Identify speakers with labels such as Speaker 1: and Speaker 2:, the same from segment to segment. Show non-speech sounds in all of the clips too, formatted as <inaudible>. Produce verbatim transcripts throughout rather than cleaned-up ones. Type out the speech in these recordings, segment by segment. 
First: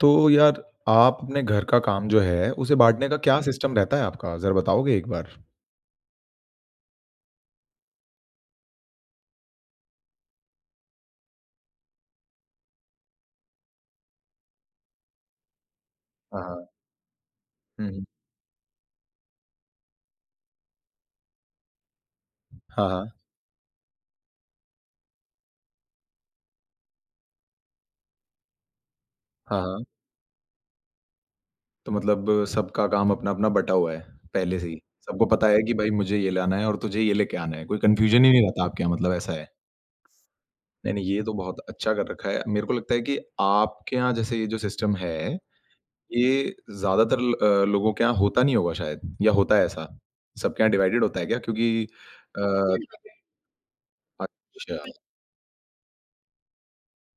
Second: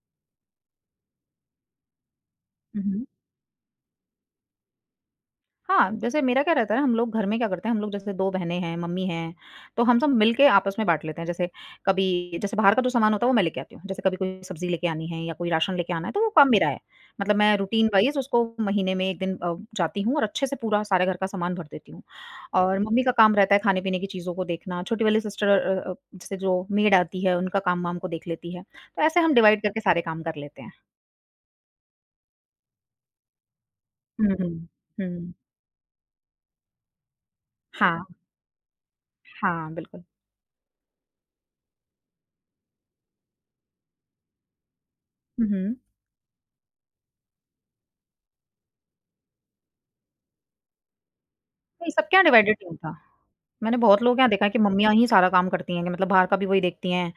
Speaker 1: तो यार, आप अपने घर का काम जो है, उसे
Speaker 2: हुँ, हुँ।
Speaker 1: बाँटने का क्या हुँ। सिस्टम रहता है आपका? ज़रा बताओगे एक बार?
Speaker 2: हाँ, जैसे मेरा क्या रहता है हम लोग घर में क्या करते हैं, हम लोग जैसे दो बहनें हैं, मम्मी हैं, तो हम सब मिल के आपस में बाँट लेते हैं। जैसे कभी जैसे बाहर का जो सामान होता है वो मैं लेके आती हूँ। जैसे कभी कोई सब्ज़ी लेके आनी है या कोई राशन लेके आना है तो वो
Speaker 1: हाँ,
Speaker 2: काम मेरा
Speaker 1: हाँ।
Speaker 2: है। मतलब मैं रूटीन
Speaker 1: हुँ, हुँ।
Speaker 2: वाइज़ उसको महीने में एक दिन अ, जाती हूँ और अच्छे से पूरा सारे घर का सामान भर देती हूँ। और
Speaker 1: हाँ,
Speaker 2: मम्मी का
Speaker 1: हाँ।
Speaker 2: काम रहता है खाने-पीने की चीज़ों को देखना, छोटी वाली सिस्टर अ अ, जैसे जो मेड आती है उनका काम-वाम को देख लेती है। तो ऐसे हम
Speaker 1: हाँ,
Speaker 2: डिवाइड करके
Speaker 1: हाँ।
Speaker 2: सारे काम कर लेते हैं।
Speaker 1: तो मतलब सबका काम अपना-अपना बँटा हुआ है,
Speaker 2: हुँ, हुँ।
Speaker 1: पहले से ही। सबको
Speaker 2: हुँ।
Speaker 1: पता है कि भाई मुझे ये लाना है और तुझे ये लेके आना है, कोई
Speaker 2: हाँ,
Speaker 1: कन्फ्यूज़न ही नहीं रहता आपके यहाँ मतलब ऐसा है?
Speaker 2: हाँ, बिल्कुल।
Speaker 1: नहीं, नहीं, ये तो बहुत अच्छा कर रखा है। मेरे को लगता है कि आपके यहाँ जैसे ये जो सिस्टम है,
Speaker 2: हुँ, हुँ।
Speaker 1: ये ज़्यादातर ल अ, लोगों के यहाँ होता नहीं होगा शायद या होता है ऐसा? सबके यहाँ डिवाइडेड होता है क्या? क्योंकि
Speaker 2: नहीं, सबके यहाँ डिवाइडेड टीम
Speaker 1: अ,
Speaker 2: था। मैंने बहुत लोगों के यहाँ देखा है कि
Speaker 1: अच्छा।
Speaker 2: मम्मियाँ ही सारा काम करती हैं कि मतलब बाहर का भी वही देखती हैं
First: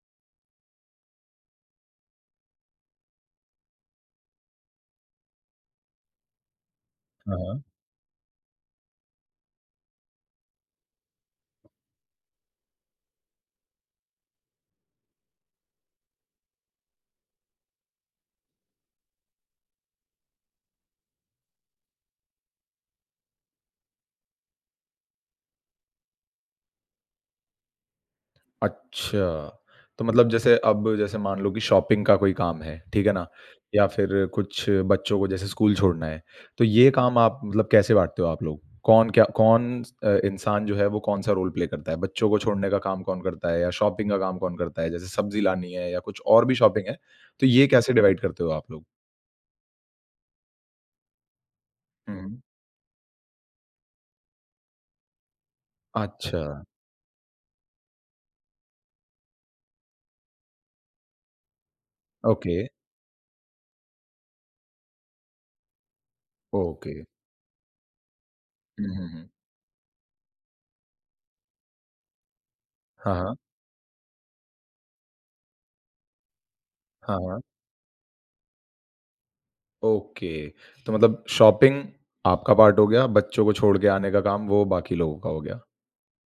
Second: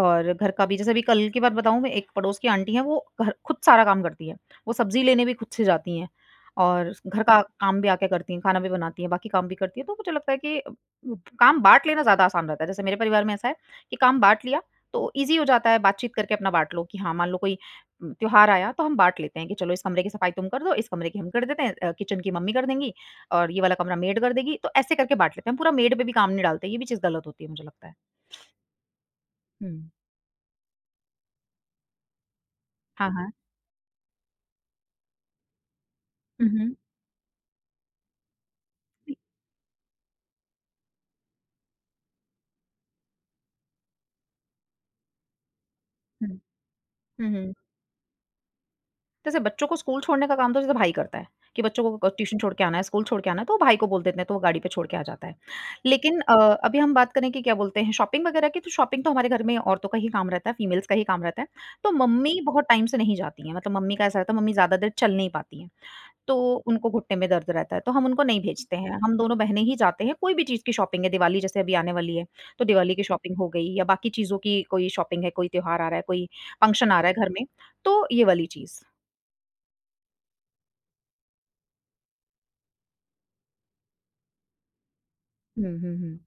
Speaker 2: और घर का भी। जैसे अभी कल की बात बताऊँ मैं एक पड़ोस की आंटी हैं वो घर खुद सारा काम करती हैं। वो सब्ज़ी लेने भी खुद से जाती हैं और घर
Speaker 1: हाँ,
Speaker 2: का
Speaker 1: हाँ।
Speaker 2: काम भी आके करती हैं, खाना भी बनाती हैं, बाकी काम भी करती हैं। तो मुझे लगता है कि अ, काम बाँट लेना ज़्यादा आसान रहता है। जैसे मेरे परिवार में ऐसा है कि काम बाँट लिया तो ईज़ी हो जाता है बातचीत करके अपना बाँट लो कि हाँ, मान लो कोई उम, त्योहार आया तो हम बाँट लेते हैं कि चलो इस कमरे की सफाई तुम कर दो, इस कमरे की हम कर देते हैं अ, किचन की मम्मी कर देंगी और ये वाला कमरा मेड कर देगी, तो ऐसे करके बाँट लेते हैं। हम पूरा मेड पे भी काम नहीं डालते, ये भी चीज़ गलत होती है मुझे लगता है।
Speaker 1: अच्छा,
Speaker 2: हुँ।
Speaker 1: तो मतलब जैसे अब जैसे मान लो कि शॉपिंग का कोई काम है, ठीक
Speaker 2: हाँ,
Speaker 1: है ना?
Speaker 2: हाँ।
Speaker 1: या फिर कुछ बच्चों को जैसे स्कूल छोड़ना है,
Speaker 2: हुँ,
Speaker 1: तो
Speaker 2: हुँ।
Speaker 1: ये काम आप मतलब कैसे बाँटते हो आप लोग? कौन
Speaker 2: नहीं।
Speaker 1: क्या कौन अ, इंसान जो है वो कौन-सा रोल प्ले करता है? बच्चों को छोड़ने का काम कौन करता है या शॉपिंग का काम कौन करता है? जैसे सब्ज़ी लानी है या कुछ
Speaker 2: हुँ।
Speaker 1: और भी शॉपिंग है,
Speaker 2: हुँ,
Speaker 1: तो
Speaker 2: हुँ।
Speaker 1: ये कैसे डिवाइड करते हो आप लोग?
Speaker 2: जैसे बच्चों को स्कूल छोड़ने का काम तो जैसे भाई करता है, कि बच्चों को
Speaker 1: हुँ,
Speaker 2: ट्यूशन
Speaker 1: हुँ।
Speaker 2: छोड़ के आना है, स्कूल छोड़ के आना है, तो वो भाई को बोल देते हैं, तो वो गाड़ी पे छोड़ के आ जाता है। लेकिन अ,
Speaker 1: अच्छा,
Speaker 2: अभी हम बात करें कि क्या बोलते हैं शॉपिंग वगैरह की, तो शॉपिंग तो हमारे घर में औरतों का ही काम रहता है, फीमेल्स का ही काम रहता है। तो मम्मी बहुत
Speaker 1: ओके,
Speaker 2: टाइम से नहीं जाती हैं, मतलब मम्मी का ऐसा रहता है, मम्मी ज़्यादा देर चल नहीं पाती हैं। तो उनको
Speaker 1: ओके।
Speaker 2: घुटने में दर्द रहता है, तो हम उनको नहीं भेजते
Speaker 1: हुँ,
Speaker 2: हैं।
Speaker 1: हुँ,
Speaker 2: हम
Speaker 1: हुँ।
Speaker 2: दोनों बहनें ही जाते हैं, कोई भी चीज़ की शॉपिंग है, दिवाली जैसे अभी आने वाली है, तो दिवाली की
Speaker 1: हाँ, हाँ।
Speaker 2: शॉपिंग हो गई या बाकी चीज़ों की कोई शॉपिंग है, कोई त्योहार आ रहा है, कोई फंक्शन आ रहा
Speaker 1: हाँ,
Speaker 2: है घर
Speaker 1: हाँ।
Speaker 2: में, तो ये वाली चीज़।
Speaker 1: ओके, तो मतलब शॉपिंग आपका पार्ट हो गया, बच्चों को छोड़ के आने का काम वो बाकी लोगों का हो गया।
Speaker 2: हुँ, हुँ, हुँ।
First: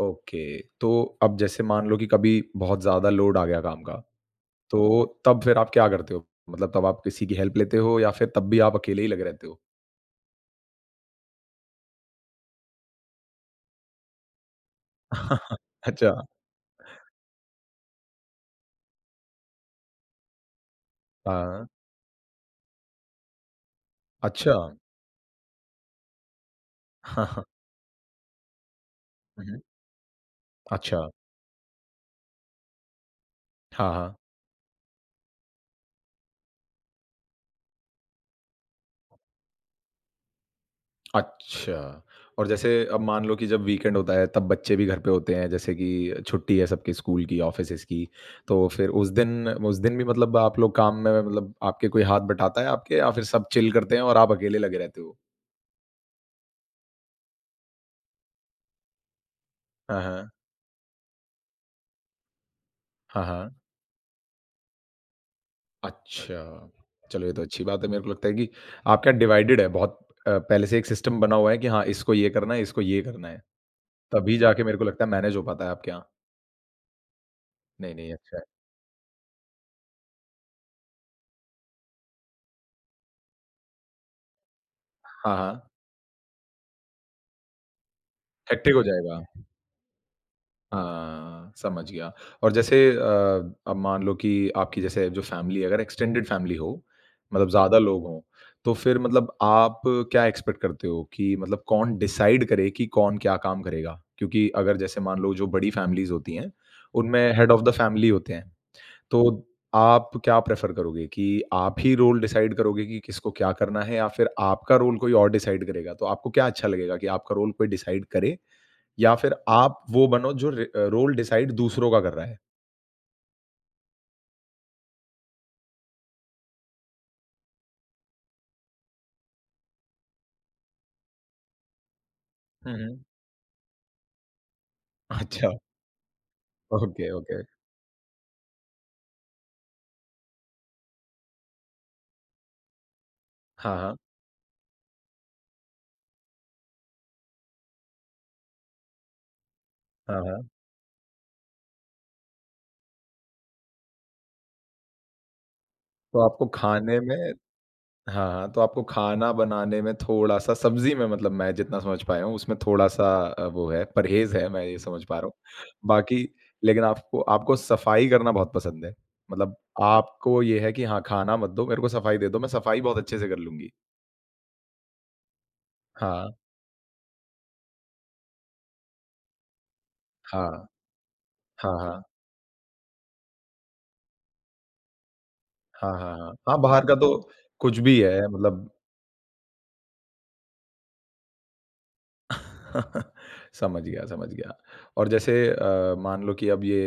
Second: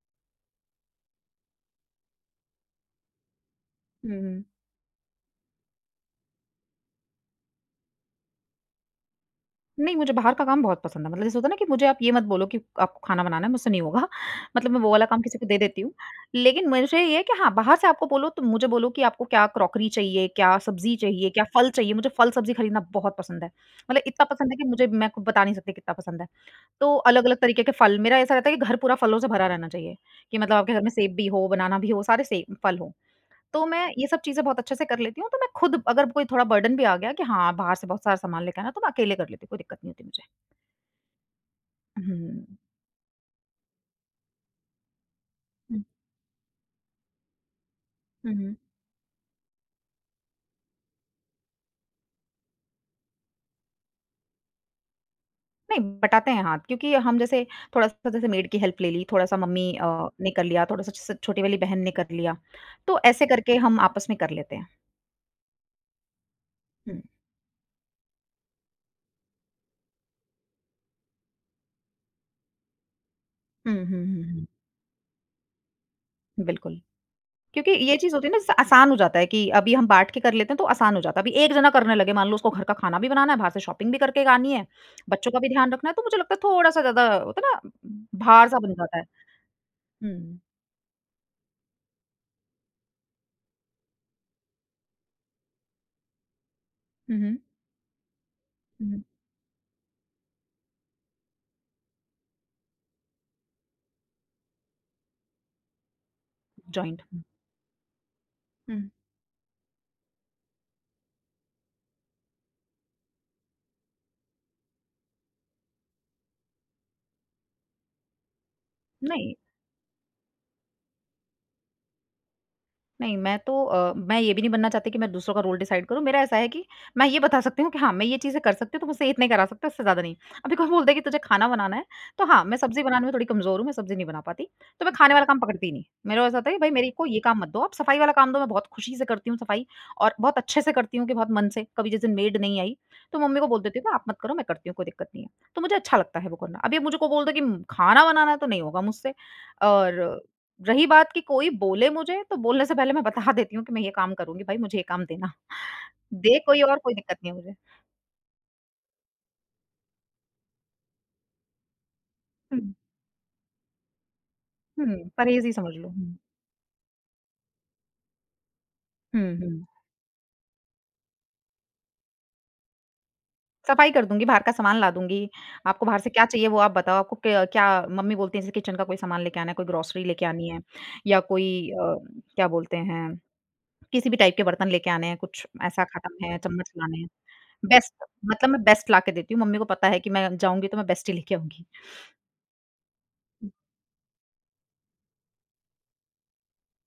Speaker 1: ओके, तो अब जैसे मान लो कि कभी बहुत ज़्यादा लोड आ गया काम का,
Speaker 2: हुँ, हुँ।
Speaker 1: तो तब फिर आप क्या करते हो? मतलब तब आप किसी की हेल्प लेते हो या फिर तब भी आप अकेले ही लगे रहते हो?
Speaker 2: नहीं, मुझे बाहर का काम बहुत पसंद है। मतलब जैसे होता है ना कि मुझे आप ये मत बोलो कि आपको खाना बनाना है, मुझसे नहीं होगा। <laughs> मतलब मैं वो वाला काम किसी को दे
Speaker 1: <laughs>
Speaker 2: देती हूँ।
Speaker 1: अच्छा।
Speaker 2: लेकिन मुझे ये है कि हाँ, बाहर से आपको बोलो तो मुझे बोलो कि आपको क्या क्रॉकरी चाहिए, क्या सब्ज़ी चाहिए, क्या
Speaker 1: हाँ,
Speaker 2: फल चाहिए? मुझे फल-सब्ज़ी खरीदना बहुत पसंद है। मतलब इतना पसंद है
Speaker 1: अच्छा।
Speaker 2: कि मुझे मैं खुद बता नहीं सकती कितना पसंद है। तो अलग-अलग
Speaker 1: <laughs>
Speaker 2: तरीके के फल मेरा ऐसा रहता है कि घर पूरा फलों से
Speaker 1: हुँ,
Speaker 2: भरा
Speaker 1: हुँ।
Speaker 2: रहना चाहिए, कि मतलब आपके घर में
Speaker 1: अच्छा,
Speaker 2: सेब भी हो, बनाना भी हो, सारे सेब फल हों। तो मैं
Speaker 1: हाँ,
Speaker 2: ये
Speaker 1: हाँ।
Speaker 2: सब चीज़ें बहुत अच्छे से कर लेती हूँ। तो मैं खुद अगर कोई थोड़ा बर्डन भी आ गया कि हाँ, बाहर से बहुत सारा सामान लेके आना है, तो मैं अकेले कर लेती हूँ, कोई दिक्कत नहीं होती मुझे।
Speaker 1: अच्छा,
Speaker 2: हुँ।
Speaker 1: और जैसे अब मान लो कि जब वीकेंड होता है तब बच्चे भी घर पे होते हैं, जैसे
Speaker 2: हुँ,
Speaker 1: कि छुट्टी है सबके स्कूल की, ऑफ़िसेज़ की,
Speaker 2: हुँ, हुँ।
Speaker 1: तो फिर उस दिन उस दिन भी मतलब आप लोग काम में मतलब आपके कोई हाथ बटाता है आपके या फिर सब चिल करते हैं और आप अकेले लगे रहते हो?
Speaker 2: नहीं, बटाते हैं हाथ क्योंकि हम जैसे थोड़ा-सा जैसे मेड की हेल्प ले ली, थोड़ा-सा मम्मी अ,
Speaker 1: हाँ,
Speaker 2: ने
Speaker 1: हाँ।
Speaker 2: कर लिया, थोड़ा-सा स छोटी वाली बहन ने कर लिया, तो
Speaker 1: हाँ,
Speaker 2: ऐसे
Speaker 1: हाँ।
Speaker 2: करके हम आपस में कर लेते हैं।
Speaker 1: अच्छा,
Speaker 2: हुँ।
Speaker 1: चलो ये तो अच्छी बात है मेरे को लगता है कि आपके यहाँ डिवाइडेड है बहुत अ, पहले से एक सिस्टम बना हुआ है कि हाँ, इसको ये करना है, इसको ये करना है,
Speaker 2: हुँ, हुँ, हुँ,
Speaker 1: तभी
Speaker 2: हुँ।
Speaker 1: जाके मेरे को लगता है मैनेज हो पाता है आपके यहाँ।
Speaker 2: बिल्कुल, क्योंकि
Speaker 1: नहीं,
Speaker 2: ये
Speaker 1: नहीं
Speaker 2: चीज़ होती है
Speaker 1: अच्छा
Speaker 2: ना
Speaker 1: है।
Speaker 2: जैसे आसान हो जाता है कि अभी हम बाँट के कर लेते हैं तो आसान हो जाता है। अभी एक जना करने लगे मान लो उसको घर का खाना भी बनाना है, बाहर से शॉपिंग भी करके आनी है, बच्चों
Speaker 1: हाँ,
Speaker 2: का भी
Speaker 1: हाँ,
Speaker 2: ध्यान रखना है तो मुझे लगता है थोड़ा-सा ज़्यादा होता है ना भार-सा बन
Speaker 1: हेक्टिक हो
Speaker 2: जाता है।
Speaker 1: जाएगा।
Speaker 2: हुँ।
Speaker 1: हाँ, समझ गया। और जैसे अ, अब मान लो कि आपकी जैसे जो फैमिली है, अगर एक्सटेंडेड फैमिली हो,
Speaker 2: हुँ, हुँ।
Speaker 1: मतलब ज़्यादा लोग हों, तो
Speaker 2: हुँ,
Speaker 1: फिर
Speaker 2: हुँ।
Speaker 1: मतलब आप क्या एक्सपेक्ट करते हो कि मतलब कौन डिसाइड करे कि कौन क्या काम करेगा? क्योंकि अगर जैसे मान लो जो बड़ी फैमिलीज़ होती हैं,
Speaker 2: जॉइंट हुँ।
Speaker 1: उनमें हेड ऑफ़ द फैमिली होते हैं।
Speaker 2: हुँ,
Speaker 1: तो आप क्या प्रेफ़र करोगे कि आप ही रोल डिसाइड करोगे कि किसको क्या करना है या फिर आपका रोल कोई और डिसाइड करेगा? तो आपको क्या अच्छा लगेगा कि आपका रोल कोई डिसाइड करे या
Speaker 2: नहीं,
Speaker 1: फिर आप वो बनो जो रे अ, रोल डिसाइड दूसरों का कर रहा है।
Speaker 2: नहीं, मैं तो अ, मैं ये भी नहीं बनना चाहती कि मैं दूसरों का रोल डिसाइड करूँ। मेरा ऐसा है कि मैं ये बता सकती हूँ कि हाँ, मैं ये चीज़ें कर सकती हूँ, तो मुझसे इतने करा सकते हो, इससे ज़्यादा नहीं। अभी कोई बोल दे कि तुझे खाना बनाना है, तो हाँ, मैं
Speaker 1: हुँ,
Speaker 2: सब्ज़ी
Speaker 1: हुँ।
Speaker 2: बनाने में थोड़ी कमज़ोर हूँ, मैं सब्ज़ी नहीं बना पाती। तो मैं खाने वाला काम
Speaker 1: अच्छा,
Speaker 2: पकड़ती ही नहीं। मेरा ऐसा होता है कि भाई मेरे को
Speaker 1: ओके,
Speaker 2: ये काम
Speaker 1: ओके।
Speaker 2: मत दो, आप सफ़ाई वाला काम दो, मैं बहुत खुशी से करती हूँ सफ़ाई और बहुत अच्छे से करती हूँ कि बहुत मन से। कभी जिस दिन मेड नहीं आई, तो मम्मी को बोल
Speaker 1: हाँ,
Speaker 2: देती हूँ कि
Speaker 1: हाँ।
Speaker 2: आप मत करो, मैं करती हूँ, कोई दिक्कत नहीं है। तो मुझे अच्छा लगता है वो करना। अभी मुझे को बोल दो कि खाना बनाना है, तो नहीं होगा मुझसे और
Speaker 1: हाँ, हाँ।
Speaker 2: रही बात कि कोई बोले मुझे, तो बोलने से पहले मैं बता देती हूँ कि मैं ये काम करूँगी, भाई मुझे ये काम देना।
Speaker 1: तो
Speaker 2: दे
Speaker 1: आपको
Speaker 2: कोई और, कोई
Speaker 1: खाने में
Speaker 2: दिक्कत नहीं है मुझे।
Speaker 1: हाँ, हाँ। तो आपको खाना बनाने में थोड़ा-सा सब्ज़ी में मतलब मैं जितना समझ पाया हूँ उसमें
Speaker 2: हुँ,
Speaker 1: थोड़ा-सा अ, वो है, परहेज़ है, मैं ये समझ
Speaker 2: हुँ,
Speaker 1: पा रहा हूँ।
Speaker 2: परहेज़ ही समझ लो। हुँ,
Speaker 1: बाकी लेकिन आपको आपको सफाई करना बहुत पसंद है।
Speaker 2: हुँ,
Speaker 1: मतलब
Speaker 2: हुँ।
Speaker 1: आपको ये है कि हाँ, खाना मत दो, मेरे को सफाई दे दो, मैं सफाई बहुत अच्छे से कर लूँगी।
Speaker 2: सफाई कर दूँगी, बाहर का सामान ला दूँगी। आपको बाहर से क्या
Speaker 1: हाँ,
Speaker 2: चाहिए वो आप बताओ, आपको क्या क्या मम्मी बोलती हैं जैसे किचन का कोई सामान लेके आना है, कोई ग्रोसरी लेके आनी है
Speaker 1: हाँ।
Speaker 2: या कोई
Speaker 1: हाँ,
Speaker 2: अ,
Speaker 1: हाँ।
Speaker 2: क्या बोलते हैं, किसी भी टाइप के बर्तन लेके आने हैं, कुछ ऐसा
Speaker 1: हाँ, हाँ,
Speaker 2: खत्म
Speaker 1: हाँ।
Speaker 2: है,
Speaker 1: हाँ,
Speaker 2: चम्मच
Speaker 1: बाहर का
Speaker 2: लाने हैं।
Speaker 1: तो कुछ
Speaker 2: बेस्ट
Speaker 1: भी है
Speaker 2: मतलब मैं
Speaker 1: मतलब
Speaker 2: बेस्ट लाके देती हूँ, मम्मी को पता है कि मैं जाऊँगी तो मैं बेस्ट ही लेके आऊँगी।
Speaker 1: <laughs> समझ गया, समझ गया। और जैसे अ, मान लो कि अब ये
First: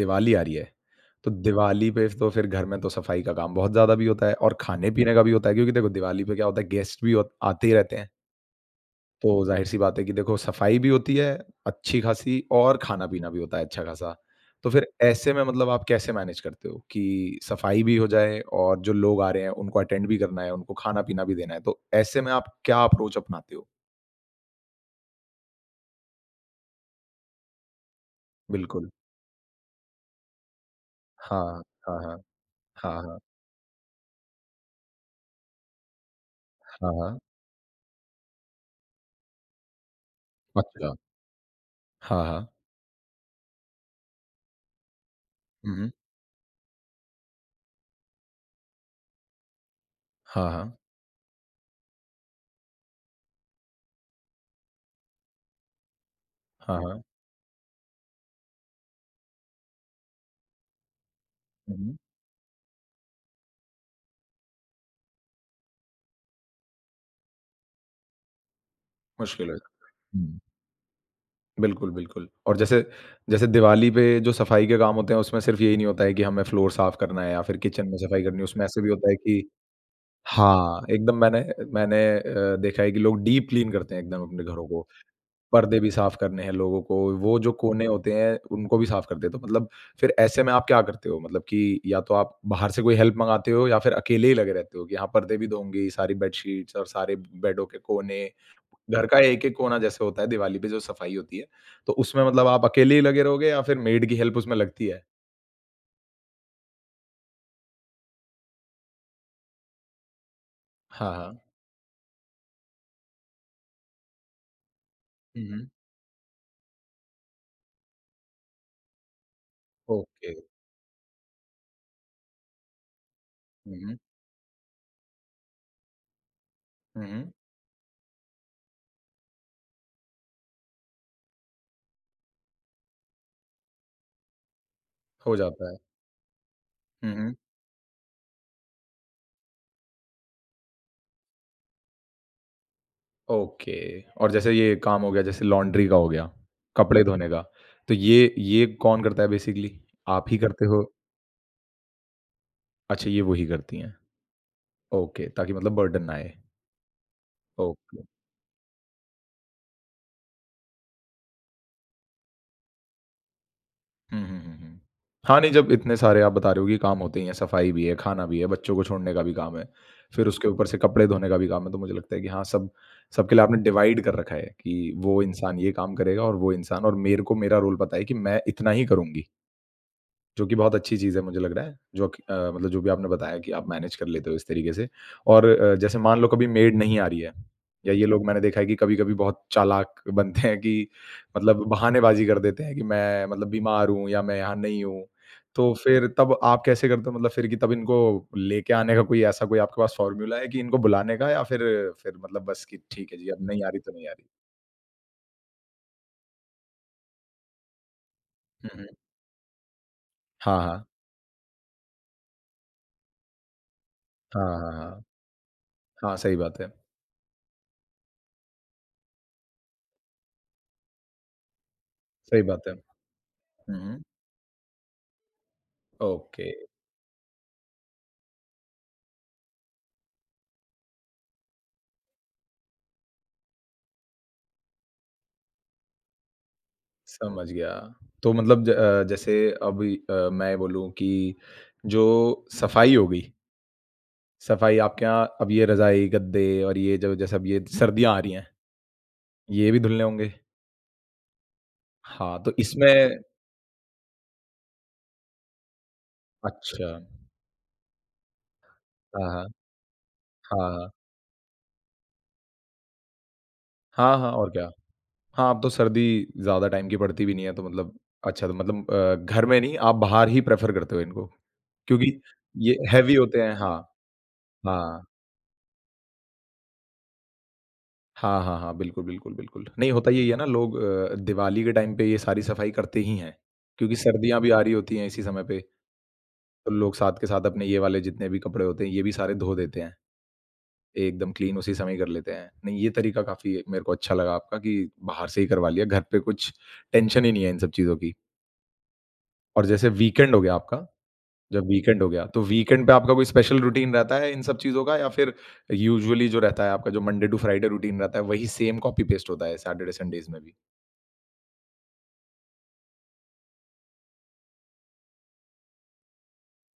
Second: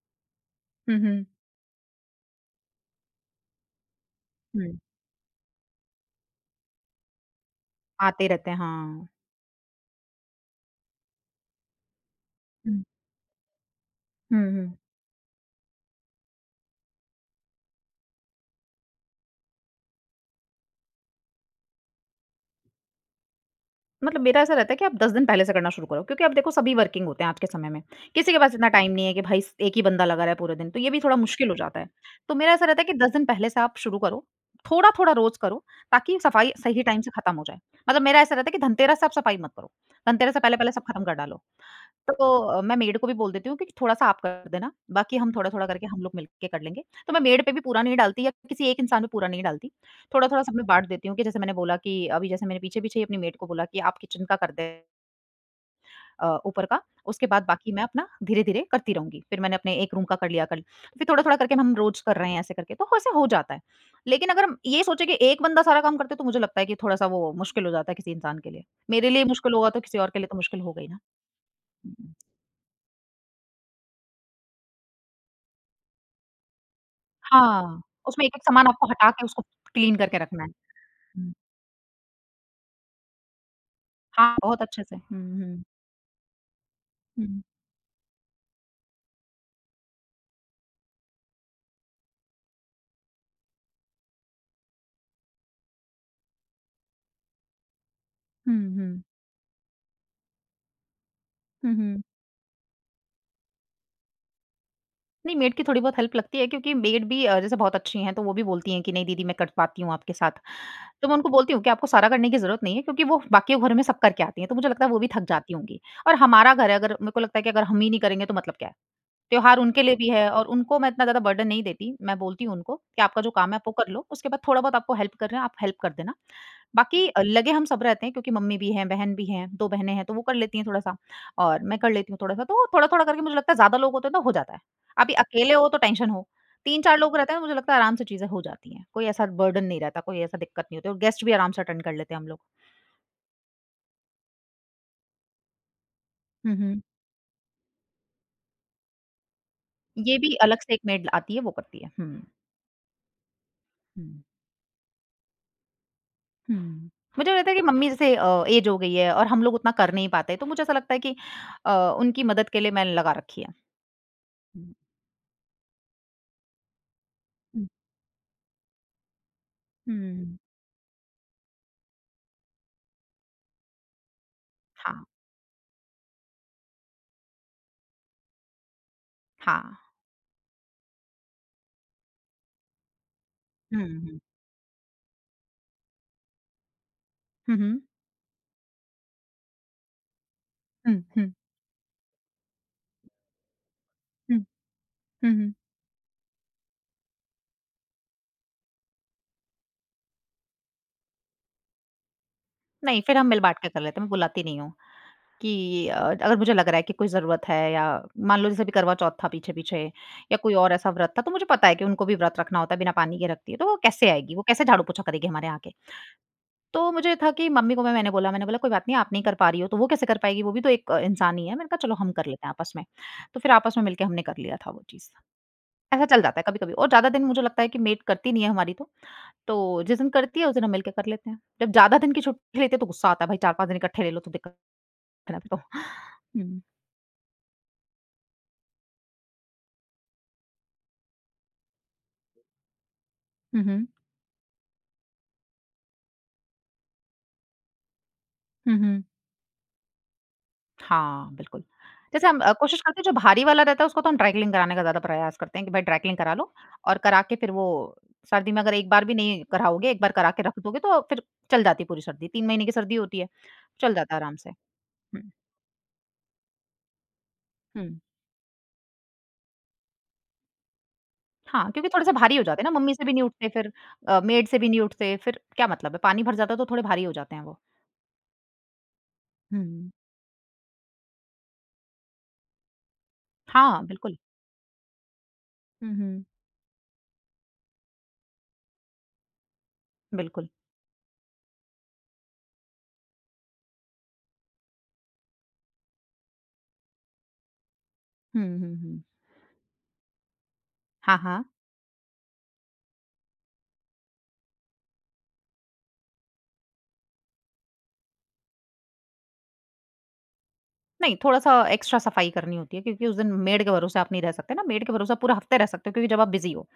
Speaker 1: दिवाली आ रही है,
Speaker 2: हुँ, हुँ,
Speaker 1: तो दिवाली पे तो फिर घर में तो सफाई का काम बहुत ज़्यादा भी होता है और
Speaker 2: हुँ।
Speaker 1: खाने-पीने का भी होता है क्योंकि देखो दिवाली पे क्या होता है गेस्ट भी होत आते ही रहते हैं।
Speaker 2: आते रहते हैं, हाँ।
Speaker 1: तो ज़ाहिर-सी बात है कि देखो सफाई भी होती है अच्छी-खासी और
Speaker 2: हुँ।
Speaker 1: खाना-पीना भी होता है अच्छा-खासा।
Speaker 2: हुँ,
Speaker 1: तो
Speaker 2: हुँ।
Speaker 1: फिर ऐसे में मतलब आप कैसे मैनेज करते हो कि सफाई भी हो जाए और जो लोग आ रहे हैं उनको अटेंड भी करना है, उनको खाना-पीना भी देना है। तो ऐसे में आप क्या अप्रोच अपनाते हो?
Speaker 2: मतलब मेरा ऐसा रहता है कि आप दस दिन पहले से करना शुरू करो, क्योंकि अब देखो सभी वर्किंग होते हैं आज के समय में। किसी के पास इतना
Speaker 1: बिल्कुल।
Speaker 2: टाइम नहीं है कि भाई स एक ही बंदा लगा रहा है पूरे दिन, तो ये भी थोड़ा मुश्किल हो
Speaker 1: हाँ,
Speaker 2: जाता है।
Speaker 1: हाँ, हाँ।
Speaker 2: तो मेरा ऐसा रहता है
Speaker 1: हाँ,
Speaker 2: कि दस
Speaker 1: हाँ।
Speaker 2: दिन पहले से आप शुरू करो, थोड़ा-थोड़ा रोज़ करो, ताकि सफाई सही
Speaker 1: हाँ,
Speaker 2: टाइम से
Speaker 1: हाँ।
Speaker 2: खत्म हो जाए। मतलब मेरा ऐसा रहता है कि धनतेरस से आप सफाई मत करो, धनतेरस से पहले-पहले सब
Speaker 1: अच्छा।
Speaker 2: खत्म कर डालो।
Speaker 1: हाँ,
Speaker 2: तो
Speaker 1: हाँ।
Speaker 2: अ, मैं मेड को भी बोल देती हूँ कि थोड़ा-सा आप कर देना, बाकी हम थोड़ा-थोड़ा
Speaker 1: हुँ,
Speaker 2: करके
Speaker 1: हुँ।
Speaker 2: हम लोग मिल के कर लेंगे। तो मैं मेड पे भी पूरा नहीं डालती या किसी एक इंसान पे पूरा नहीं डालती। थोड़ा-थोड़ा
Speaker 1: हाँ,
Speaker 2: सब मैं
Speaker 1: हाँ।
Speaker 2: बाँट देती हूँ कि जैसे मैंने बोला कि अभी जैसे मैंने पीछे-पीछे ही अपनी मेड को बोला कि आप किचन का कर दें अ, ऊपर
Speaker 1: हाँ,
Speaker 2: का,
Speaker 1: हाँ।
Speaker 2: उसके बाद बाकी मैं अपना धीरे-धीरे करती रहूँगी। फिर मैंने अपने एक रूम का कर लिया कल, फिर थोड़ा-थोड़ा करके हम
Speaker 1: हुँ, हुँ।
Speaker 2: रोज़ कर रहे हैं ऐसे करके, तो ऐसे हो जाता है। लेकिन अगर हम ये सोचें कि एक बंदा सारा काम करते है तो मुझे लगता है कि थोड़ा-सा वो मुश्किल हो जाता है किसी इंसान के लिए। मेरे लिए
Speaker 1: मुश्किल
Speaker 2: मुश्किल
Speaker 1: है।
Speaker 2: होगा तो किसी और के लिए तो
Speaker 1: हुँ।
Speaker 2: मुश्किल होगा ही ना।
Speaker 1: बिल्कुल,
Speaker 2: हुँ।
Speaker 1: बिल्कुल और जैसे जैसे दिवाली पे जो सफाई के काम होते हैं, उसमें सिर्फ़ यही नहीं होता है कि हमें फ्लोर साफ़ करना है या फिर
Speaker 2: हाँ,
Speaker 1: किचन में सफाई
Speaker 2: उसमें
Speaker 1: करनी
Speaker 2: एक-एक
Speaker 1: है, उसमें
Speaker 2: सामान
Speaker 1: ऐसे
Speaker 2: आपको
Speaker 1: भी
Speaker 2: हटा
Speaker 1: होता है
Speaker 2: के
Speaker 1: कि
Speaker 2: उसको क्लीन करके रखना है।
Speaker 1: हाँ, एकदम
Speaker 2: हुँ।
Speaker 1: मैंने मैंने अ, देखा है कि लोग डीप क्लीन करते हैं एकदम
Speaker 2: हाँ,
Speaker 1: अपने
Speaker 2: बहुत
Speaker 1: घरों
Speaker 2: अच्छे
Speaker 1: को।
Speaker 2: से। हुँ, हुँ।
Speaker 1: पर्दे भी साफ करने हैं लोगों को, वो
Speaker 2: हुँ।
Speaker 1: जो कोने होते हैं उनको भी साफ करते हैं। तो मतलब फिर ऐसे में आप क्या करते हो? मतलब कि या तो आप बाहर से कोई हेल्प मँगाते हो या फिर अकेले ही लगे रहते हो कि हाँ, पर्दे भी धोंगे, सारी बेडशीट्स और सारे बेडों के कोने,
Speaker 2: हुँ, हुँ।
Speaker 1: घर का एक-एक कोना जैसे होता है दिवाली पे जो सफाई होती है,
Speaker 2: हुँ,
Speaker 1: तो
Speaker 2: हुँ।
Speaker 1: उसमें मतलब आप अकेले ही लगे रहोगे या फिर मेड की हेल्प उसमें लगती है?
Speaker 2: नहीं, मेड की थोड़ी बहुत हेल्प लगती है क्योंकि मेड भी अ, जैसे बहुत अच्छी हैं, तो वो भी बोलती हैं कि नहीं दीदी मैं कर पाती हूँ आपके साथ। तो
Speaker 1: हाँ,
Speaker 2: मैं उनको
Speaker 1: हाँ।
Speaker 2: बोलती हूँ कि आपको सारा करने की ज़रूरत नहीं है क्योंकि वो बाकी के घरों में सब करके आती हैं, तो मुझे लगता है वो भी थक
Speaker 1: हुँ,
Speaker 2: जाती
Speaker 1: हुँ।
Speaker 2: होंगी। और हमारा घर है अगर मेरे को लगता है कि अगर हम ही नहीं करेंगे तो मतलब क्या है? त्योहार उनके लिए भी है
Speaker 1: ओके।
Speaker 2: और उनको मैं इतना ज़्यादा बर्डन नहीं देती। मैं बोलती हूँ उनको कि आपका जो काम है आपको
Speaker 1: हुँ,
Speaker 2: कर
Speaker 1: हुँ।
Speaker 2: लो, उसके बाद थोड़ा बहुत आपको हेल्प कर रहे हैं, आप हेल्प कर देना।
Speaker 1: हुँ,
Speaker 2: बाकी अ,
Speaker 1: हुँ।
Speaker 2: लगे हम सब रहते हैं क्योंकि मम्मी भी हैं, बहन भी हैं, दो बहनें हैं तो वो कर लेती हैं थोड़ा-सा और मैं कर लेती हूँ थोड़ा-सा। तो थोड़ा-थोड़ा करके मुझे लगता है ज़्यादा लोग होते हैं तो हो जाता है। अभी
Speaker 1: हो
Speaker 2: अकेले
Speaker 1: जाता
Speaker 2: हो
Speaker 1: है।
Speaker 2: तो टेंशन हो, तीन चार
Speaker 1: हुँ,
Speaker 2: लोग रहते
Speaker 1: हुँ।
Speaker 2: हैं तो मुझे लगता है आराम से चीज़ें हो जाती हैं। कोई ऐसा बर्डन नहीं रहता, कोई ऐसा दिक्कत नहीं होती और गेस्ट भी आराम से अटेंड कर लेते हैं हम लोग।
Speaker 1: ओके और जैसे ये काम हो गया जैसे लॉन्ड्री का हो गया,
Speaker 2: हुँ, हुँ।
Speaker 1: कपड़े धोने का, तो ये ये कौन करता है बेसिकली?
Speaker 2: ये
Speaker 1: आप
Speaker 2: भी
Speaker 1: ही
Speaker 2: अलग
Speaker 1: करते
Speaker 2: से एक
Speaker 1: हो?
Speaker 2: मेड आती है वो करती है। हुँ,
Speaker 1: अच्छा ये वही करती हैं।
Speaker 2: हुँ।
Speaker 1: ओके, ताकि मतलब बर्डन ना आए।
Speaker 2: हुँ। मुझे लगता है कि मम्मी
Speaker 1: ओके।
Speaker 2: जैसे अ, ऐज हो गई है और हम लोग उतना कर नहीं पाते, तो मुझे ऐसा लगता है कि अ, उनकी मदद के लिए मैंने लगा रखी है।
Speaker 1: हुँ, हुँ, हुँ,
Speaker 2: हुँ।
Speaker 1: हुँ। हाँ, नहीं जब इतने सारे आप बता रहे हो कि काम होते ही हैं,
Speaker 2: हुँ,
Speaker 1: सफाई भी है, खाना भी है, बच्चों को छोड़ने का भी काम है, फिर
Speaker 2: हुँ।
Speaker 1: उसके ऊपर से कपड़े धोने का भी काम है, तो मुझे लगता है कि हाँ, सब सबके लिए आपने डिवाइड कर रखा है कि
Speaker 2: हाँ,
Speaker 1: वो इंसान ये काम करेगा और वो इंसान और मेरे को मेरा रोल पता है कि मैं इतना ही करूँगी।
Speaker 2: हाँ।
Speaker 1: जो कि बहुत अच्छी चीज़ है मुझे लग रहा है, जो कि अ, मतलब जो भी आपने बताया कि आप
Speaker 2: हुँ,
Speaker 1: मैनेज कर
Speaker 2: हुँ।
Speaker 1: लेते हो इस तरीके से और अ, जैसे मान लो कभी मेड नहीं आ रही है
Speaker 2: हुँ, हुँ।
Speaker 1: या ये लोग मैंने देखा है कि कभी-कभी बहुत चालाक बनते हैं कि
Speaker 2: हुँ, हुँ,
Speaker 1: मतलब बहानेबाज़ी कर देते हैं कि मैं मतलब बीमार हूँ या मैं
Speaker 2: हुँ,
Speaker 1: यहाँ नहीं हूँ।
Speaker 2: हुँ, हुँ।
Speaker 1: तो फिर तब आप कैसे करते हो मतलब फिर कि तब इनको लेके आने का कोई ऐसा कोई आपके पास फ़ॉर्मूला है कि इनको बुलाने का या फिर फिर मतलब बस कि
Speaker 2: नहीं,
Speaker 1: ठीक
Speaker 2: फिर
Speaker 1: है
Speaker 2: हम
Speaker 1: जी, अब
Speaker 2: मिल-बाँट
Speaker 1: नहीं
Speaker 2: के
Speaker 1: आ रही
Speaker 2: कर
Speaker 1: तो
Speaker 2: लेते हैं, मैं
Speaker 1: नहीं आ रही?
Speaker 2: बुलाती नहीं हूँ कि अ, अगर मुझे लग रहा है कि कोई ज़रूरत है या मान लो जैसे
Speaker 1: हुँ,
Speaker 2: अभी
Speaker 1: हुँ।
Speaker 2: करवा चौथ था पीछे-पीछे या कोई
Speaker 1: हाँ,
Speaker 2: और
Speaker 1: हाँ।
Speaker 2: ऐसा व्रत था, तो मुझे पता है कि उनको भी व्रत रखना होता है, बिना पानी के रखती है, तो वो कैसे आएगी? वो
Speaker 1: हाँ,
Speaker 2: कैसे
Speaker 1: हाँ,
Speaker 2: झाड़ू-पोछा
Speaker 1: हाँ।
Speaker 2: करेगी हमारे यहाँ आके?
Speaker 1: हाँ, सही बात है।
Speaker 2: तो मुझे था कि मम्मी को मैं मैंने बोला मैंने बोला, "कोई बात नहीं, आप नहीं कर पा रही हो तो वो कैसे कर पाएगी? वो भी तो एक अ, इंसान ही है।" मैंने कहा, "चलो हम कर
Speaker 1: सही
Speaker 2: लेते हैं
Speaker 1: बात
Speaker 2: आपस
Speaker 1: है।
Speaker 2: में।" तो फिर आपस
Speaker 1: हुँ,
Speaker 2: में
Speaker 1: हुँ।
Speaker 2: मिलके हमने कर लिया था वो चीज़। ऐसा चल जाता है
Speaker 1: ओके।
Speaker 2: कभी-कभी और ज़्यादा दिन मुझे लगता है कि मेड करती नहीं है हमारी तो, तो जिस दिन करती है उस दिन हम मिलके कर लेते हैं। जब ज़्यादा दिन की छुट्टी लेते हैं तो गुस्सा आता है, भाई चार पाँच दिन इकट्ठे ले लो तो दिक्कत है ना फिर तो। हुँ।
Speaker 1: समझ गया। तो मतलब ज अ, जैसे अभी अ, मैं बोलूँ कि जो सफाई हो गई,
Speaker 2: हुँ, हुँ।
Speaker 1: सफाई आपके यहाँ अब ये रज़ाई, गद्दे और ये जो जैसे अब ये सर्दियाँ आ रही हैं,
Speaker 2: हुँ, हुँ।
Speaker 1: ये भी धुलने होंगे?
Speaker 2: हाँ, बिल्कुल। जैसे हम
Speaker 1: हाँ,
Speaker 2: अ,
Speaker 1: तो
Speaker 2: कोशिश करते हैं जो
Speaker 1: इसमें
Speaker 2: भारी वाला रहता है उसको तो हम ड्राई क्लीन कराने का ज़्यादा प्रयास करते हैं कि भाई ड्राई क्लीन करा लो
Speaker 1: अच्छा।
Speaker 2: और करा के फिर वो सर्दी में अगर एक बार भी
Speaker 1: हाँ,
Speaker 2: नहीं
Speaker 1: हाँ।
Speaker 2: कराओगे, एक बार करा के रख
Speaker 1: हाँ,
Speaker 2: दोगे
Speaker 1: हाँ।
Speaker 2: तो फिर चल जाती है पूरी सर्दी। तीन महीने की सर्दी होती है, चल जाता
Speaker 1: हाँ,
Speaker 2: है
Speaker 1: हाँ
Speaker 2: आराम से।
Speaker 1: और क्या।
Speaker 2: हुँ,
Speaker 1: हाँ, अब तो सर्दी ज़्यादा टाइम की पड़ती भी नहीं है तो
Speaker 2: हुँ।
Speaker 1: मतलब अच्छा तो मतलब अ, घर में नहीं, आप बाहर ही प्रेफ़र करते हो इनको,
Speaker 2: हाँ, क्योंकि थोड़े-से
Speaker 1: क्योंकि
Speaker 2: भारी हो जाते हैं ना,
Speaker 1: ये
Speaker 2: मम्मी से भी
Speaker 1: हेवी
Speaker 2: नहीं
Speaker 1: होते
Speaker 2: उठते
Speaker 1: हैं।
Speaker 2: फिर
Speaker 1: हाँ,
Speaker 2: अ, मेड से भी नहीं
Speaker 1: हाँ।
Speaker 2: उठते, फिर क्या मतलब है? पानी भर जाता है तो थोड़े भारी हो जाते हैं वो।
Speaker 1: हाँ, हाँ, हाँ। बिल्कुल, बिल्कुल, बिल्कुल।
Speaker 2: हुँ।
Speaker 1: नहीं, होता यही है ना लोग अ, दिवाली के टाइम पे ये सारी सफाई करते ही हैं,
Speaker 2: हाँ,
Speaker 1: क्योंकि
Speaker 2: बिल्कुल।
Speaker 1: सर्दियाँ भी आ रही होती हैं इसी समय पे,
Speaker 2: हुँ, हुँ।
Speaker 1: तो लोग साथ के साथ अपने ये वाले जितने भी कपड़े होते हैं, ये भी सारे धो देते हैं।
Speaker 2: बिल्कुल।
Speaker 1: एकदम क्लीन उसी समय कर लेते हैं। नहीं, ये तरीका काफ़ी मेरे को अच्छा लगा आपका कि बाहर से ही करवा लिया, घर पे कुछ टेंशन ही नहीं है इन सब चीज़ों की।
Speaker 2: हुँ, हुँ, हुँ।
Speaker 1: और जैसे वीकेंड हो गया आपका,
Speaker 2: हाँ, हाँ।
Speaker 1: जब वीकेंड हो गया, तो वीकेंड पे आपका कोई स्पेशल रूटीन रहता है इन सब चीज़ों का या फिर यूजुअली जो रहता है आपका जो मंडे टू फ्राइडे रूटीन रहता है, वही सेम कॉपी पेस्ट होता है सैटरडे संडेज़ में भी?
Speaker 2: नहीं, थोड़ा-सा एक्स्ट्रा सफाई करनी होती है क्योंकि उस दिन मेड के भरोसे आप नहीं रह सकते ना, मेड के भरोसे आप पूरा हफ्ते रह सकते हो क्योंकि जब आप बिज़ी हो।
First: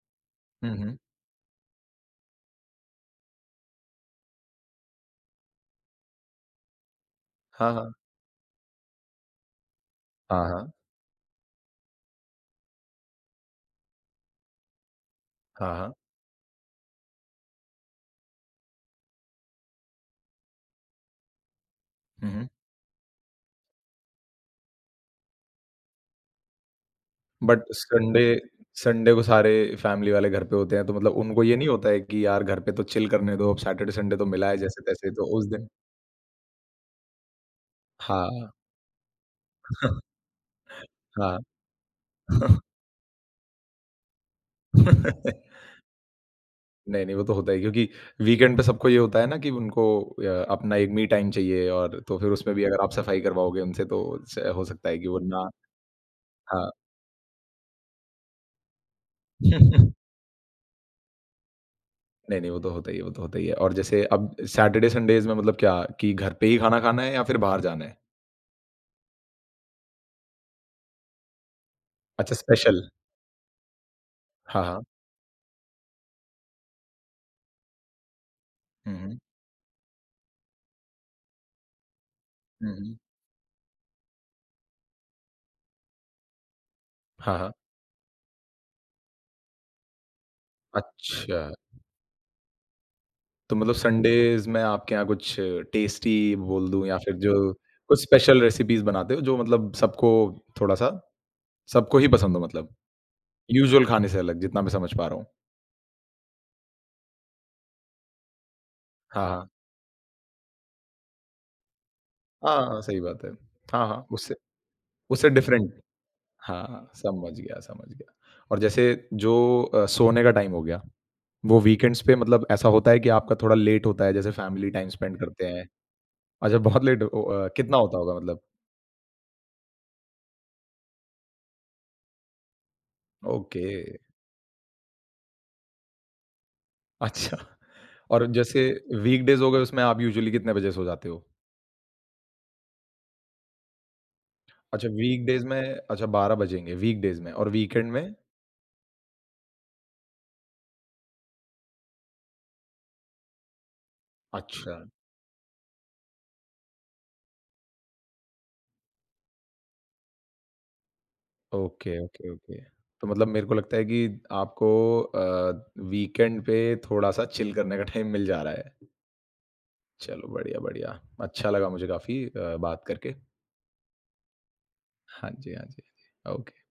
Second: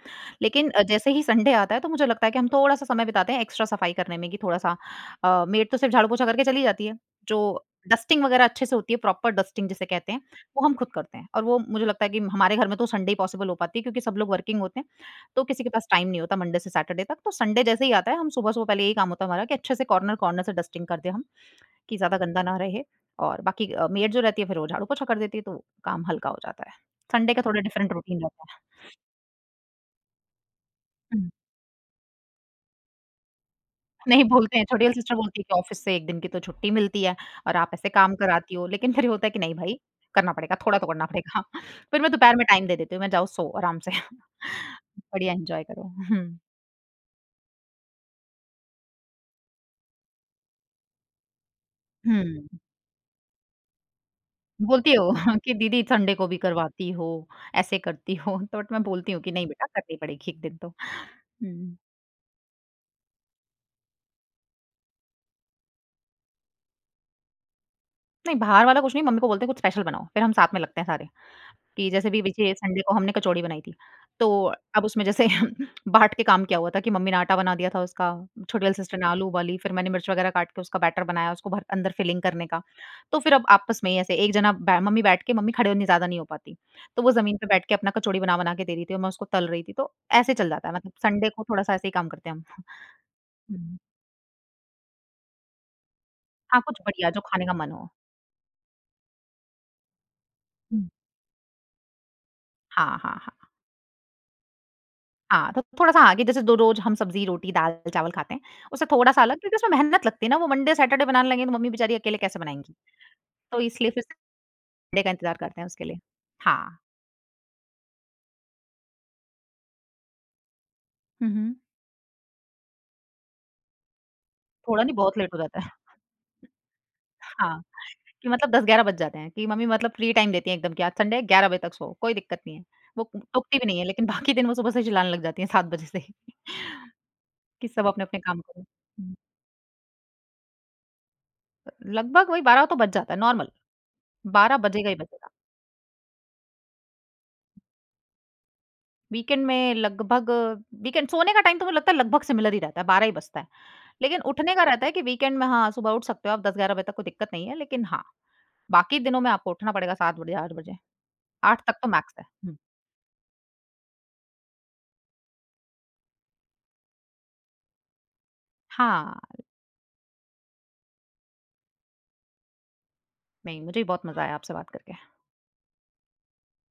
Speaker 2: लेकिन
Speaker 1: हुँ,
Speaker 2: अ,
Speaker 1: हुँ।
Speaker 2: जैसे ही संडे आता है तो मुझे लगता है कि हम थोड़ा-सा समय बिताते हैं एक्स्ट्रा सफाई करने में कि थोड़ा-सा अ, मेड तो सिर्फ़ झाड़ू-पोछा करके चली जाती है, जो
Speaker 1: हाँ, हाँ।
Speaker 2: डस्टिंग वगैरह अच्छे से होती है, प्रॉपर डस्टिंग जिसे कहते हैं,
Speaker 1: हाँ,
Speaker 2: वो
Speaker 1: हाँ।
Speaker 2: हम खुद करते हैं और वो मुझे लगता है कि हमारे घर में तो संडे ही पॉसिबल हो पाती है क्योंकि सब लोग वर्किंग होते हैं, तो किसी के
Speaker 1: हाँ,
Speaker 2: पास
Speaker 1: हाँ।
Speaker 2: टाइम नहीं होता मंडे से सैटरडे तक। तो संडे जैसे ही आता है, हम सुबह-सुबह पहले यही काम होता है हमारा कि अच्छे से कॉर्नर-कॉर्नर से डस्टिंग कर दें हम। कि ज़्यादा
Speaker 1: हुँ,
Speaker 2: गंदा
Speaker 1: हुँ।
Speaker 2: ना रहे और बाकी अ, मेड जो रहती है फिर वो झाड़ू-पोछा कर देती है तो काम हल्का हो जाता है। संडे का थोड़ा
Speaker 1: बट
Speaker 2: डिफरेंट
Speaker 1: संडे
Speaker 2: रूटीन रहता है।
Speaker 1: संडे को सारे फैमिली वाले घर पे होते हैं, तो मतलब
Speaker 2: हुँ।
Speaker 1: उनको ये नहीं होता है कि यार घर पे तो चिल करने दो, अब सैटरडे संडे
Speaker 2: नहीं
Speaker 1: तो मिला है
Speaker 2: बोलते हैं, छोटी वाली
Speaker 1: जैसे-तैसे,
Speaker 2: सिस्टर
Speaker 1: तो
Speaker 2: बोलती है
Speaker 1: उस
Speaker 2: कि
Speaker 1: दिन
Speaker 2: ऑफ़िस से एक दिन की तो छुट्टी मिलती है और आप ऐसे काम
Speaker 1: हाँ,
Speaker 2: कराती हो। लेकिन फिर ये होता है कि नहीं भाई, करना पड़ेगा, थोड़ा तो करना पड़ेगा।
Speaker 1: हाँ।
Speaker 2: <laughs> फिर मैं दोपहर में टाइम दे देती हूँ, मैं जाओ सो आराम से। <laughs> बढ़िया
Speaker 1: <laughs>
Speaker 2: एन्जॉय करो। हुँ।
Speaker 1: नहीं, नहीं, वो तो होता ही है क्योंकि वीकेंड पे सबको ये होता है ना कि उनको अ, अपना एक मी टाइम चाहिए और तो फिर
Speaker 2: हुँ।
Speaker 1: उसमें भी अगर आप सफाई करवाओगे उनसे तो स हो सकता
Speaker 2: बोलती
Speaker 1: है कि
Speaker 2: हो
Speaker 1: वो
Speaker 2: <laughs>
Speaker 1: ना
Speaker 2: कि दीदी संडे को भी
Speaker 1: हाँ।
Speaker 2: करवाती हो, ऐसे करती हो। तो बट मैं बोलती हूँ कि नहीं बेटा करनी
Speaker 1: <laughs>
Speaker 2: पड़ेगी एक दिन तो। हुँ।
Speaker 1: नहीं, नहीं, वो तो होता ही है, वो तो होता ही है। और जैसे अब सैटरडे संडेज़ में मतलब क्या कि घर पे ही खाना खाना है या फिर बाहर जाना है?
Speaker 2: नहीं, बाहर वाला कुछ नहीं, मम्मी को बोलते हैं कुछ स्पेशल बनाओ, फिर हम साथ में लगते हैं सारे, कि जैसे भी
Speaker 1: अच्छा
Speaker 2: पिछले संडे
Speaker 1: स्पेशल
Speaker 2: को हमने कचौड़ी बनाई थी, तो
Speaker 1: हाँ, हाँ।
Speaker 2: अब उसमें जैसे <laughs> बाँट के काम किया हुआ था कि मम्मी ने आटा बना दिया था उसका, छोटी वाली सिस्टर
Speaker 1: हुँ,
Speaker 2: ने
Speaker 1: हुँ।
Speaker 2: आलू उबाली, फिर मैंने मिर्च वगैरह काट के उसका बैटर बनाया, उसको भर अंदर फिलिंग करने का।
Speaker 1: हुँ, हुँ।
Speaker 2: तो फिर अब आपस में ही ऐसे एक जना बै मम्मी बैठ के मम्मी खड़े होनी ज़्यादा नहीं हो पाती, तो वो ज़मीन
Speaker 1: हाँ,
Speaker 2: पे
Speaker 1: हाँ।
Speaker 2: बैठ के अपना कचौड़ी बना-बना के दे रही थी और मैं उसको तल रही थी, तो ऐसे चल जाता है मतलब संडे
Speaker 1: अच्छा,
Speaker 2: को थोड़ा-सा ऐसे ही काम करते हैं हम।
Speaker 1: तो मतलब
Speaker 2: हुँ।
Speaker 1: संडेज़ में आपके यहाँ कुछ टेस्टी
Speaker 2: हाँ,
Speaker 1: बोल
Speaker 2: कुछ
Speaker 1: दूँ या
Speaker 2: बढ़िया
Speaker 1: फिर
Speaker 2: जो
Speaker 1: जो
Speaker 2: खाने का मन हो।
Speaker 1: कुछ स्पेशल रेसिपीज़ बनाते हो जो मतलब सबको
Speaker 2: हुँ।
Speaker 1: थोड़ा-सा सबको ही पसंद हो मतलब?
Speaker 2: हाँ, हाँ।
Speaker 1: यूजुअल खाने से अलग जितना मैं समझ पा रहा हूँ।
Speaker 2: हाँ, तो थोड़ा-सा आगे जैसे दो रोज़ हम सब्ज़ी, रोटी, दाल-चावल खाते हैं, उससे थोड़ा-सा
Speaker 1: हाँ,
Speaker 2: अलग
Speaker 1: हाँ।
Speaker 2: क्योंकि उसमें मेहनत लगती है ना, वो मंडे सैटरडे बनाने लगेंगे तो मम्मी बेचारी अकेले कैसे
Speaker 1: हाँ,
Speaker 2: बनाएँगी?
Speaker 1: हाँ, सही बात है।
Speaker 2: तो
Speaker 1: हाँ,
Speaker 2: इसलिए फिर
Speaker 1: हाँ,
Speaker 2: संडे
Speaker 1: उससे
Speaker 2: का
Speaker 1: उससे
Speaker 2: इंतज़ार करते हैं
Speaker 1: डिफरेंट
Speaker 2: उसके लिए।
Speaker 1: हाँ,
Speaker 2: हाँ।
Speaker 1: हाँ, समझ गया, समझ गया। और जैसे जो अ, सोने का टाइम हो गया
Speaker 2: हुँ, हुँ।
Speaker 1: वो वीकेंड्स पे मतलब ऐसा होता है कि आपका थोड़ा लेट होता है, जैसे फैमिली
Speaker 2: थोड़ा
Speaker 1: टाइम
Speaker 2: नहीं बहुत
Speaker 1: स्पेंड
Speaker 2: लेट हो
Speaker 1: करते
Speaker 2: जाता
Speaker 1: हैं?
Speaker 2: है।
Speaker 1: अच्छा बहुत लेट ओ
Speaker 2: <laughs>
Speaker 1: अ,
Speaker 2: हाँ,
Speaker 1: कितना होता होगा
Speaker 2: कि
Speaker 1: मतलब?
Speaker 2: मतलब दस ग्यारह बज जाते हैं कि मम्मी मतलब फ्री टाइम देती हैं एकदम कि आज संडे है ग्यारह बजे तक सो, कोई दिक्कत नहीं है। वो टोकती
Speaker 1: ओके,
Speaker 2: भी नहीं है लेकिन बाकी दिन वो सुबह से चिल्लाने लग जाती हैं सात बजे से ही <laughs>
Speaker 1: अच्छा
Speaker 2: कि सब अपने-अपने
Speaker 1: और
Speaker 2: काम करो।
Speaker 1: जैसे
Speaker 2: हुँ,
Speaker 1: वीकडेज़ हो गए उसमें आप यूजुअली कितने बजे सो जाते हो?
Speaker 2: लगभग वही बारह तो बज जाता है नॉर्मल, बारह
Speaker 1: अच्छा
Speaker 2: बजेगा ही बजेगा।
Speaker 1: वीकडेज़ में अच्छा बारह बजेंगे वीकडेज़ में और वीकेंड में?
Speaker 2: वीकेंड में लगभग वीकेंड सोने का टाइम तो मुझे लगता है लगभग सिमिलर ही रहता है, बारह ही बजता है। लेकिन उठने का
Speaker 1: अच्छा,
Speaker 2: रहता है कि वीकेंड में हाँ, सुबह उठ सकते हो आप दस ग्यारह बजे तक कोई दिक्कत नहीं है, लेकिन हाँ, बाकी दिनों में आपको उठना पड़ेगा सात बजे, आठ बजे, आठ तक तो
Speaker 1: ओके,
Speaker 2: मैक्स है।
Speaker 1: ओके,
Speaker 2: हुँ।
Speaker 1: ओके। तो मतलब मेरे को लगता है कि आपको अ, वीकेंड पे थोड़ा-सा चिल करने का टाइम मिल जा रहा है।
Speaker 2: हाँ,
Speaker 1: चलो बढ़िया, बढ़िया। अच्छा लगा मुझे काफ़ी अ, बात करके।
Speaker 2: नहीं मुझे भी बहुत मज़ा आया आपसे बात करके।
Speaker 1: हाँ जी, हाँ जी, हाँ जी। ओके।